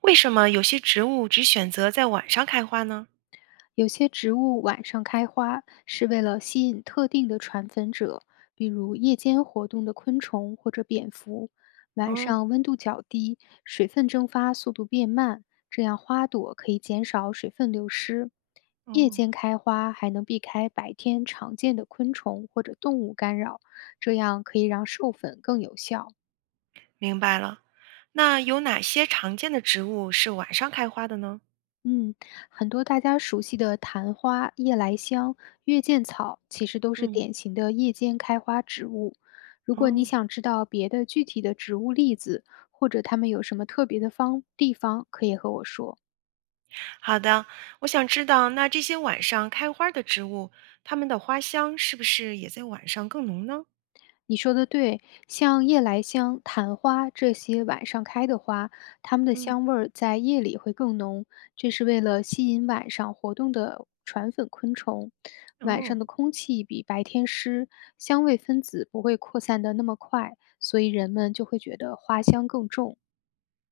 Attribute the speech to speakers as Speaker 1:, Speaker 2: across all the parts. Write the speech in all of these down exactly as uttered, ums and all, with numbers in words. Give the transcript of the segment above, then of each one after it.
Speaker 1: 为什么有些植物只选择在晚上开花呢？
Speaker 2: 有些植物晚上开花是为了吸引特定的传粉者，比如夜间活动的昆虫或者蝙蝠。晚
Speaker 1: 哦
Speaker 2: 上温度较低，水分蒸发速度变慢，这样花朵可以减少水分流失。夜
Speaker 1: 哦，
Speaker 2: 间开花还能避开白天常见的昆虫或者动物干扰，这样可以让授粉更有效。
Speaker 1: 明白了。那有哪些常见的植物是晚上开花的呢？
Speaker 2: 嗯，很多大家熟悉的昙花、夜来香、月见草，其实都是
Speaker 1: 嗯
Speaker 2: 典型的夜间开花植物。如果你
Speaker 1: 哦，
Speaker 2: 想知道别的具体的植物例子，或者它们有什么特别的方地方，可以和我说。
Speaker 1: 好的。我想知道，那这些晚上开花的植物，它们的花香是不是也在晚上更浓呢？
Speaker 2: 你说的对，像夜来香、昙花这些晚上开的花，它们的
Speaker 1: 嗯
Speaker 2: 香味儿在夜里会更浓，这是为了吸引晚上活动的传粉昆虫。晚
Speaker 1: 哦，
Speaker 2: 上的空气比白天湿，香味分子不会扩散的那么快，所以人们就会觉得花香更重。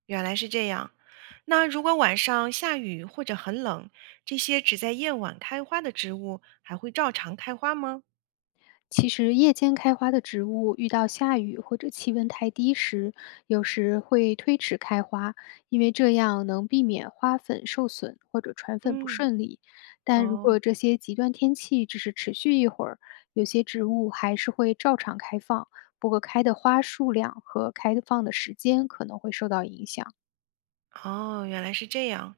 Speaker 1: 原来是这样。那如果晚上下雨或者很冷，这些只在夜晚开花的植物还会照常开花吗？
Speaker 2: 其实夜间开花的植物遇到下雨或者气温太低时，有时会推迟开花，因为这样能避免花粉受损或者传粉不
Speaker 1: 嗯
Speaker 2: 顺利。但如
Speaker 1: 哦。
Speaker 2: 果这些极端天气只是持续一会儿，有些植物还是会照常开放，不过开的花数量和开放的时间可能会受到影响。
Speaker 1: 哦，原来是这样。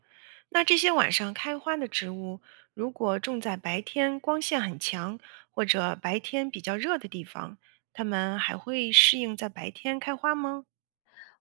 Speaker 1: 那这些晚上开花的植物，如果种在白天光线很强或者白天比较热的地方，它们还会适应在白天开花吗？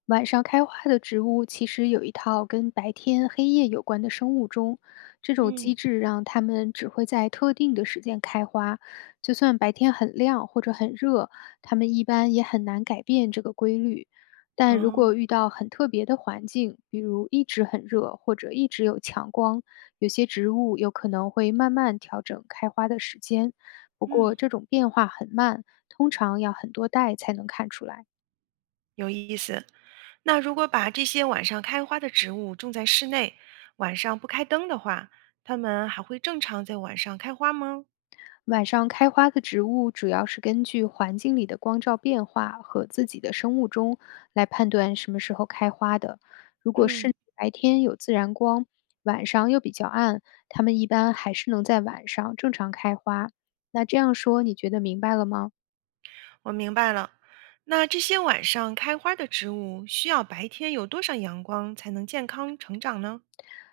Speaker 2: 晚上开花的植物其实有一套跟白天黑夜有关的生物钟，这种机
Speaker 1: 嗯，
Speaker 2: 制让它们只会在特定的时间开花，就算白天很亮或者很热，它们一般也很难改变这个规律。但如
Speaker 1: 哦，
Speaker 2: 果遇到很特别的环境，比如一直很热或者一直有强光，有些植物有可能会慢慢调整开花的时间。不
Speaker 1: 嗯，
Speaker 2: 过这种变化很慢，通常要很多代才能看出来。
Speaker 1: 有意思。那如果把这些晚上开花的植物种在室内，晚上不开灯的话，它们还会正常在晚上开花吗？
Speaker 2: 晚上开花的植物主要是根据环境里的光照变化和自己的生物钟来判断什么时候开花的。如果是
Speaker 1: 嗯。
Speaker 2: 白天有自然光，晚上又比较暗，它们一般还是能在晚上正常开花。那这样说，你觉得明白了吗？
Speaker 1: 我明白了。那这些晚上开花的植物，需要白天有多少阳光才能健康成长呢？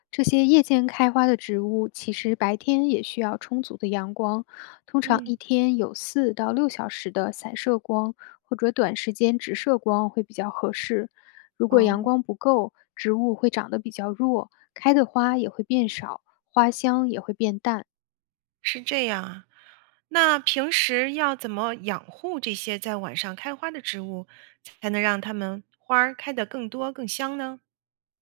Speaker 2: 这些夜间开花的植物，其实白天也需要充足的阳光，通常
Speaker 1: 嗯，
Speaker 2: 一天有四到六小时的散射光或者短时间直射光会比较合适。如果阳
Speaker 1: 哦，
Speaker 2: 光不够，植物会长得比较弱，开的花也会变少，花香也会变淡。
Speaker 1: 是这样啊。那平时要怎么养护这些在晚上开花的植物，才能让它们花儿开得更多更香呢？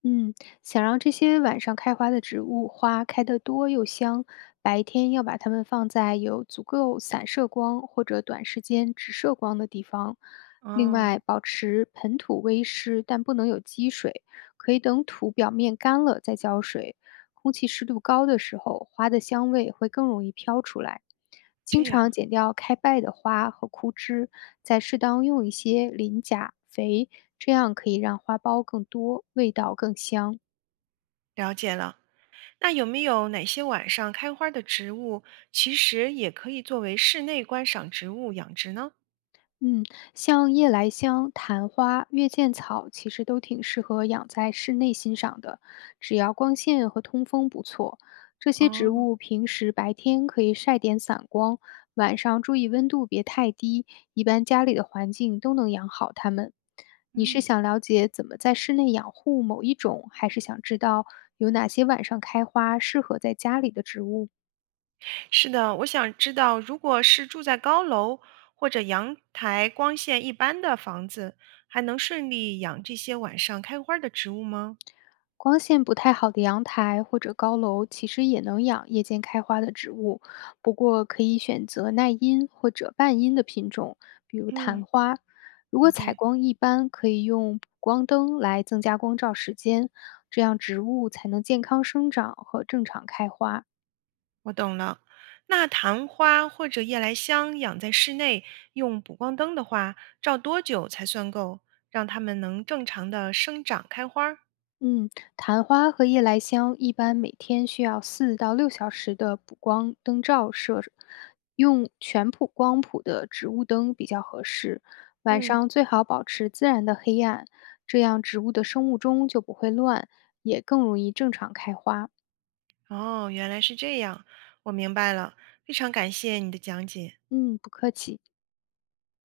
Speaker 2: 嗯，想让这些晚上开花的植物花开得多又香，白天要把它们放在有足够散射光或者短时间直射光的地方。另
Speaker 1: 哦，
Speaker 2: 外，保持盆土微湿，但不能有积水，可以等土表面干了再浇水。空气湿度高的时候，花的香味会更容易飘出来。经
Speaker 1: 这
Speaker 2: 常
Speaker 1: 样，
Speaker 2: 剪掉开败的花和枯枝，再适当用一些磷钾肥，这样可以让花苞更多，味道更香。
Speaker 1: 了解了。那有没有哪些晚上开花的植物，其实也可以作为室内观赏植物养殖呢？
Speaker 2: 嗯，像夜来香、昙花、月见草，其实都挺适合养在室内欣赏的，只要光线和通风不错。这些植
Speaker 1: 哦，
Speaker 2: 物平时白天可以晒点散光，晚上注意温度别太低，一般家里的环境都能养好它们。你是
Speaker 1: 嗯。
Speaker 2: 想了解怎么在室内养护某一种，还是想知道有哪些晚上开花适合在家里的植物吗？
Speaker 1: 是的，我想知道，如果是住在高楼或者阳台光线一般的房子，还能顺利养这些晚上开花的植物吗？
Speaker 2: 光线不太好的阳台或者高楼，其实也能养夜间开花的植物，不过可以选择耐阴或者半阴的品种，比如
Speaker 1: 嗯
Speaker 2: 昙花。如果采
Speaker 1: ，OK，
Speaker 2: 光一般，可以用补光灯来增加光照时间，这样植物才能健康生长和正常开花。
Speaker 1: 我懂了。那昙花或者夜来香养在室内，用补光灯的话，照多久才算够，让它们能正常的生长开花儿
Speaker 2: 嗯，昙花和夜来香一般每天需要四到六小时的补光灯照射，用全谱光谱的植物灯比较合适。晚
Speaker 1: 嗯，
Speaker 2: 上最好保持自然的黑暗，这样植物的生物钟就不会乱，也更容易正常开花。
Speaker 1: 哦，原来是这样，我明白了，非常感谢你的讲解。
Speaker 2: 嗯，不客气。